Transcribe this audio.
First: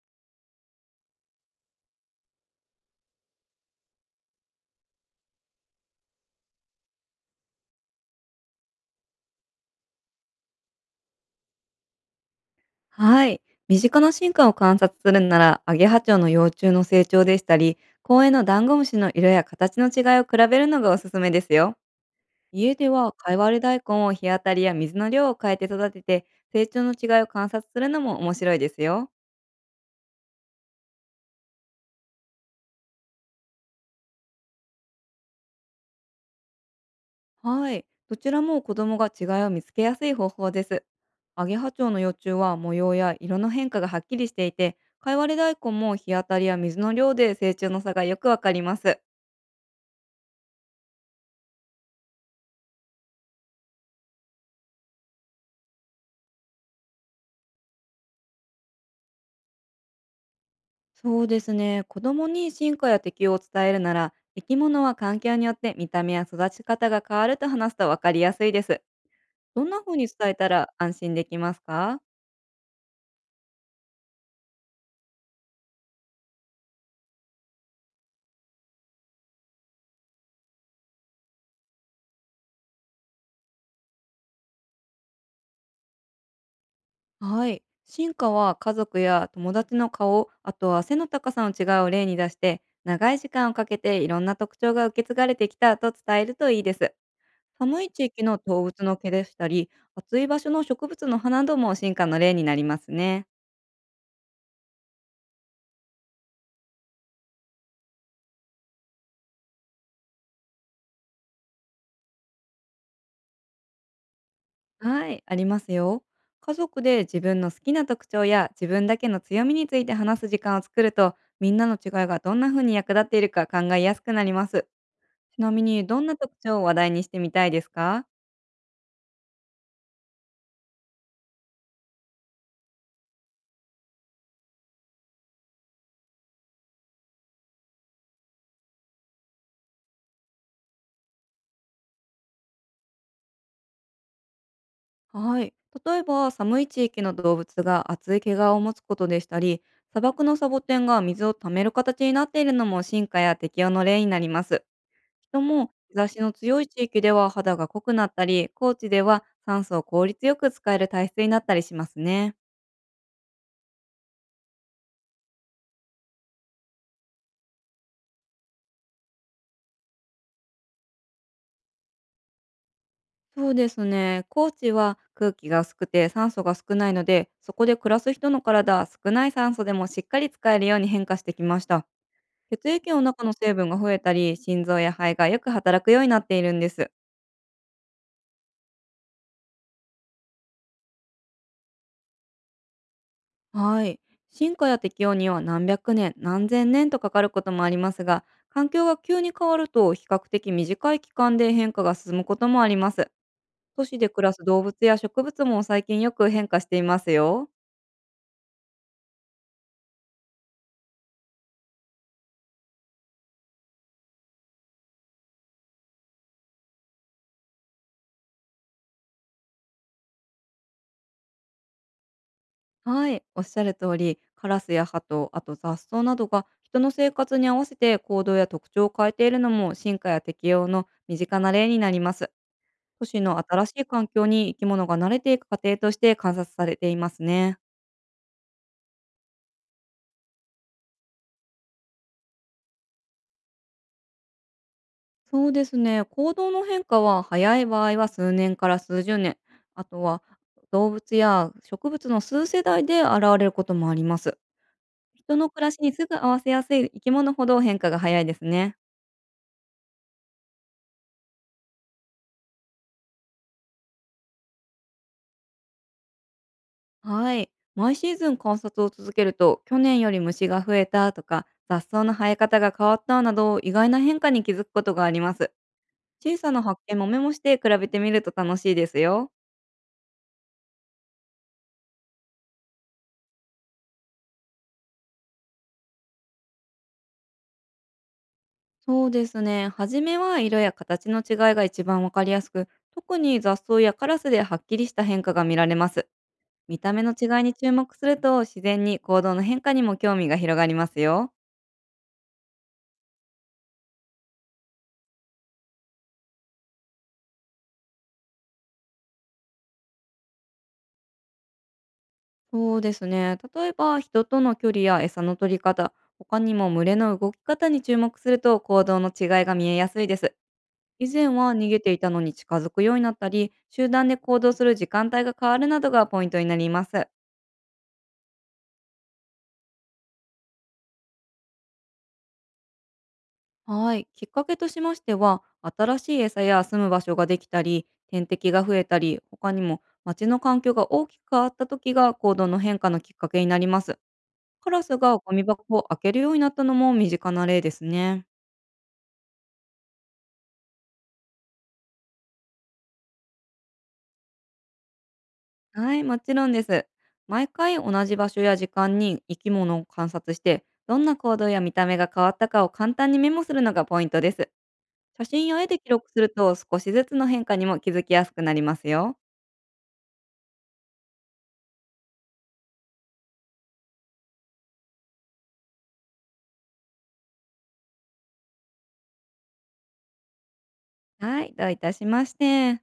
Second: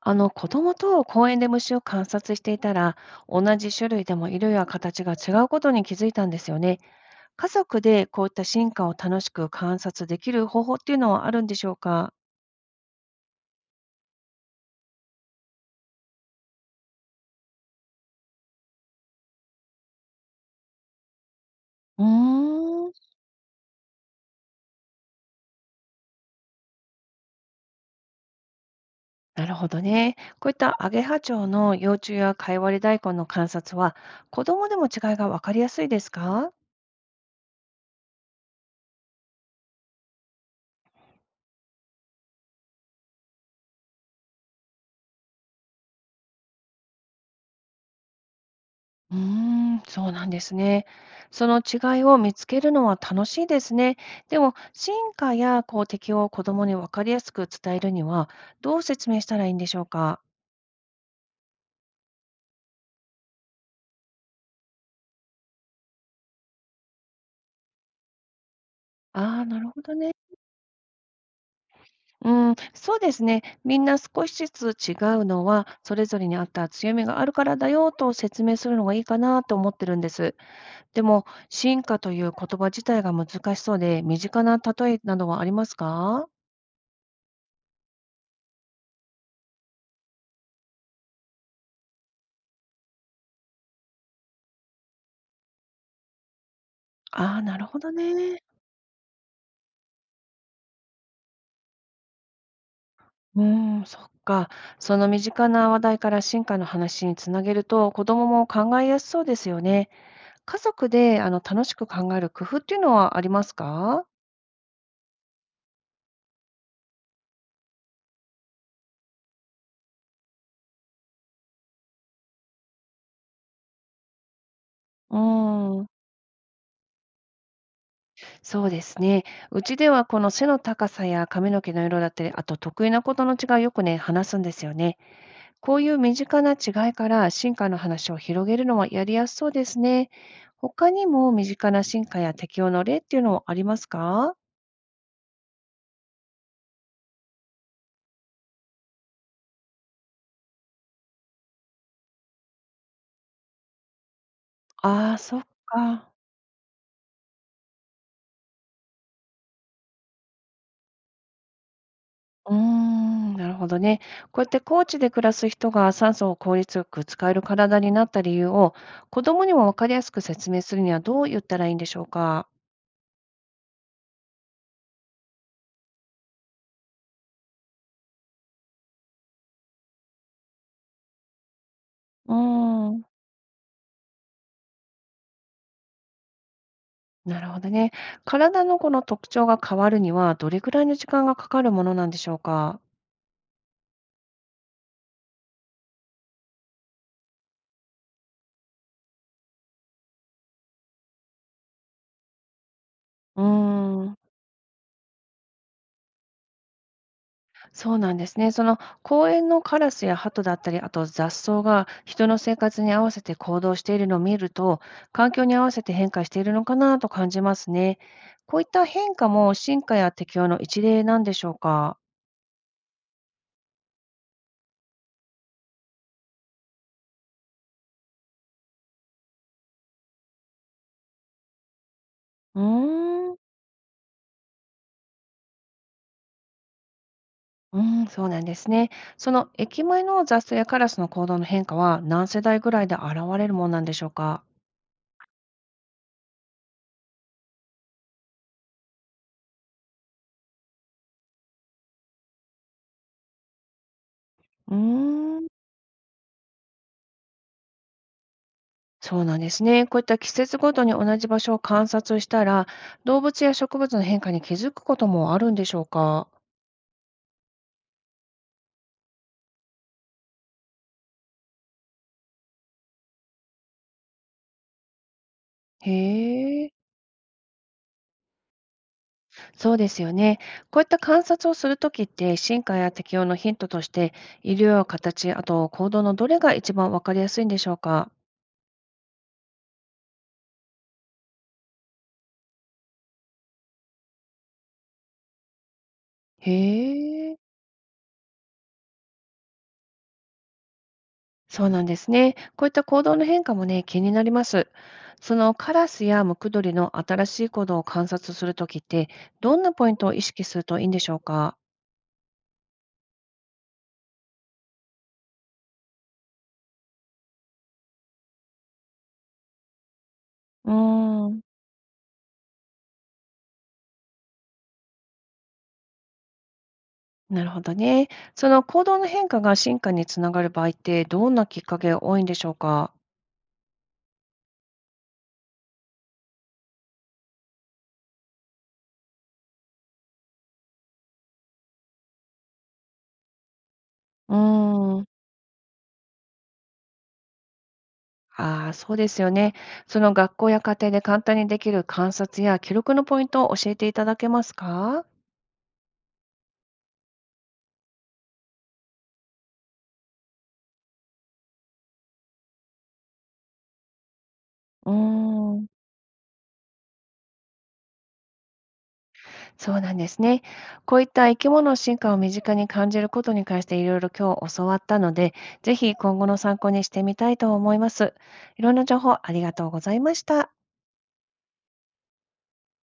子供と公園で虫を観察していたら、同じ種類でも色や形が違うことに気づいたんですよね。家族でこういった進化を楽しく観察できる方法っていうのはあるんでしょうか。はい。身近な進化を観察するなら、アゲハチョウの幼虫の成長でしたり、公園のダンゴムシの色や形の違いを比べるのがおすすめですよ。うー家でん、は、カイワレ大根を日当たりや水の量を変えて育てて、成長の違いを観察するのも面白いですよ。なるほどね。こういったアゲハチョウの幼虫やカイワレダイコンの観察は、子供でも違いがわかりやすいですか。はい。どちらも子供が違いを見つけやすい方法です。アゲハチョウの幼虫は模様や色の変化がはっきりしていて、カイワレ大根も日当たりや水の量で成長の差がよくわかります。うーん、そうなんですね。その違いを見つけるのは楽しいですね。でも、進化やこう適応を子どもに分かりやすく伝えるには、どう説明したらいいんでしょうか。そうですね。子供に進化や適応を伝えるなら、生き物は環境によって見た目や育ち方が変わると話すと分かりやすいです。ああ、などるんなほど風にね。伝えたら安心できますか？うん、そうですね。みんな少しずつ違うのは、それぞれに合った強みがあるからだよと説明するのがいいかなと思ってるんです。でも、進化という言葉自体が難しそうで、身近な例えなどはありますか。はい。進化は家族や友達の顔、あとは背の高さの違いを例に出して、長い時間をかけていろんな特徴が受け継がれてきたと伝えるといいです。ああー、なるほ寒いど地域のね。動物の毛でしたり、暑い場所の植物の葉なども進化の例になりますね。うーん、そっか。その身近な話題から進化の話につなげると、子供も考えやすそうですよね。家族で楽しく考える工夫っていうのはありますか？はい、ありますよ。家族で自分の好きな特徴や自分だけの強みについて話す時間を作ると、みんなの違いがどんな風に役立っているか考えやすくなります。うーちなみに、ん、どんな特徴を話題にしてみたいですか？そうですね。うちではこの背の高さや髪の毛の色だったり、あと得意なことの違いをよくね、話すんですよね。こういう身近な違いから進化の話を広げるのはやりやすそうですね。他にも身近な進化や適応の例っていうのもありますか？はい。例えば、寒い地域の動物が厚い毛皮を持つことでしたり、砂漠のサボテンが水を貯める形になっているのも進化や適応の例になります。ああー、そ人っも日差か。しの強い地域では肌が濃くなったり、高地では酸素を効率よく使える体質になったりしますね。うーん、なるほどね。こうやって高地で暮らす人が酸素を効率よく使える体になった理由を子供にも分かりやすく説明するにはどう言ったらいいんでしょうか？そうですね。高地は空気が薄くて酸素が少ないので、そこで暮らす人の体は少ない酸素でもしっかり使えるように変化してきました。うー血液のん、中の成分が増えたり、心臓や肺がよく働くようになっているんです。なるほどね。体のこの特徴が変わるにはどれくらいの時間がかかるものなんでしょうか？はい。進化や適応には何百年、何千年とかかることもありますが、環境が急に変わると比較的短い期間で変化が進むこともあります。うー都市でん。暮らす動物や植物も最近よく変化していますよ。そうなんですね。その公園のカラスやハトだったり、あと雑草が人の生活に合わせて行動しているのを見ると、環境に合わせて変化しているのかなと感じますね。こういった変化も進化や適応の一例なんでしょうか。はい、おっしゃる通り、カラスやハト、あと雑草などが人の生活に合わせて行動や特徴を変えているのも進化や適応の身近な例になります。う都市ーん、の新しい環境に生き物が慣れていく過程として観察されていますね。うん、そうなんですね。その駅前の雑草やカラスの行動の変化は何世代ぐらいで現れるものなんでしょうか。そうですね。行動の変化は早い場合は数年から数十年、あとは動物や植物の数世代で現れることもあります。う人ーん。の暮らしにすぐ合わせやすい生き物ほど変化が早いですね。そうなんですね。こういった季節ごとに同じ場所を観察したら、動物や植物の変化に気づくこともあるんでしょうか。はい。毎シーズン観察を続けると、去年より虫が増えたとか、雑草の生え方が変わったなど、意外な変化に気づくことがあります。小さなへえ、発見もメモして比べてみると楽しいですよ。そうですよね。こういった観察をするときって、進化や適応のヒントとして、色や形、あと行動のどれが一番わかりやすいんでしょうか。そうですね。初めは色や形の違いが一番わかりやすく、特に雑草やカラスではっきりした変化が見られます。へ見た目の違え、いに注目すると、自然に行動の変化にも興味が広がりますよ。そうなんですね。こういった行動の変化もね、気になります。そのカラスやムクドリの新しい行動を観察するときって、どんなポイントを意識するといいんでしょうか。そうですね。例えば、人との距離や餌の取り方、他にも群れの動き方に注目すると行動の違いが見えやすいです。う以ー前ん。は逃げていたのに近づくようになったり、集団で行動する時間帯が変わるなどがポイントになります。なるほどね。その行動の変化が進化につながる場合って、どんなきっかけが多いんでしょうか？はい。きっかけとしましては、新しい餌や住む場所ができたり、天敵が増えたり、他にも街の環境が大きく変わった時が行動の変化のきっかけになります。うカラスーん。がゴミ箱を開けるようになったのも身近な例ですね。ああ、そうですよね。その学校や家庭で簡単にできる観察や記録のポイントを教えていただけますか？はい、もちろんです。毎回同じ場所や時間に生き物を観察して、どんな行動や見た目が変わったかを簡単にメモするのがポイントです。うー写真や絵ん、で記録すると少しずつの変化にも気づきやすくなりますよ。そうなんですね。こういった生き物の進化を身近に感じることに関していろいろ今日教わったので、ぜひ今後の参考にしてみたいと思います。いろんな情報ありがとうございました。はい、どういたしまして。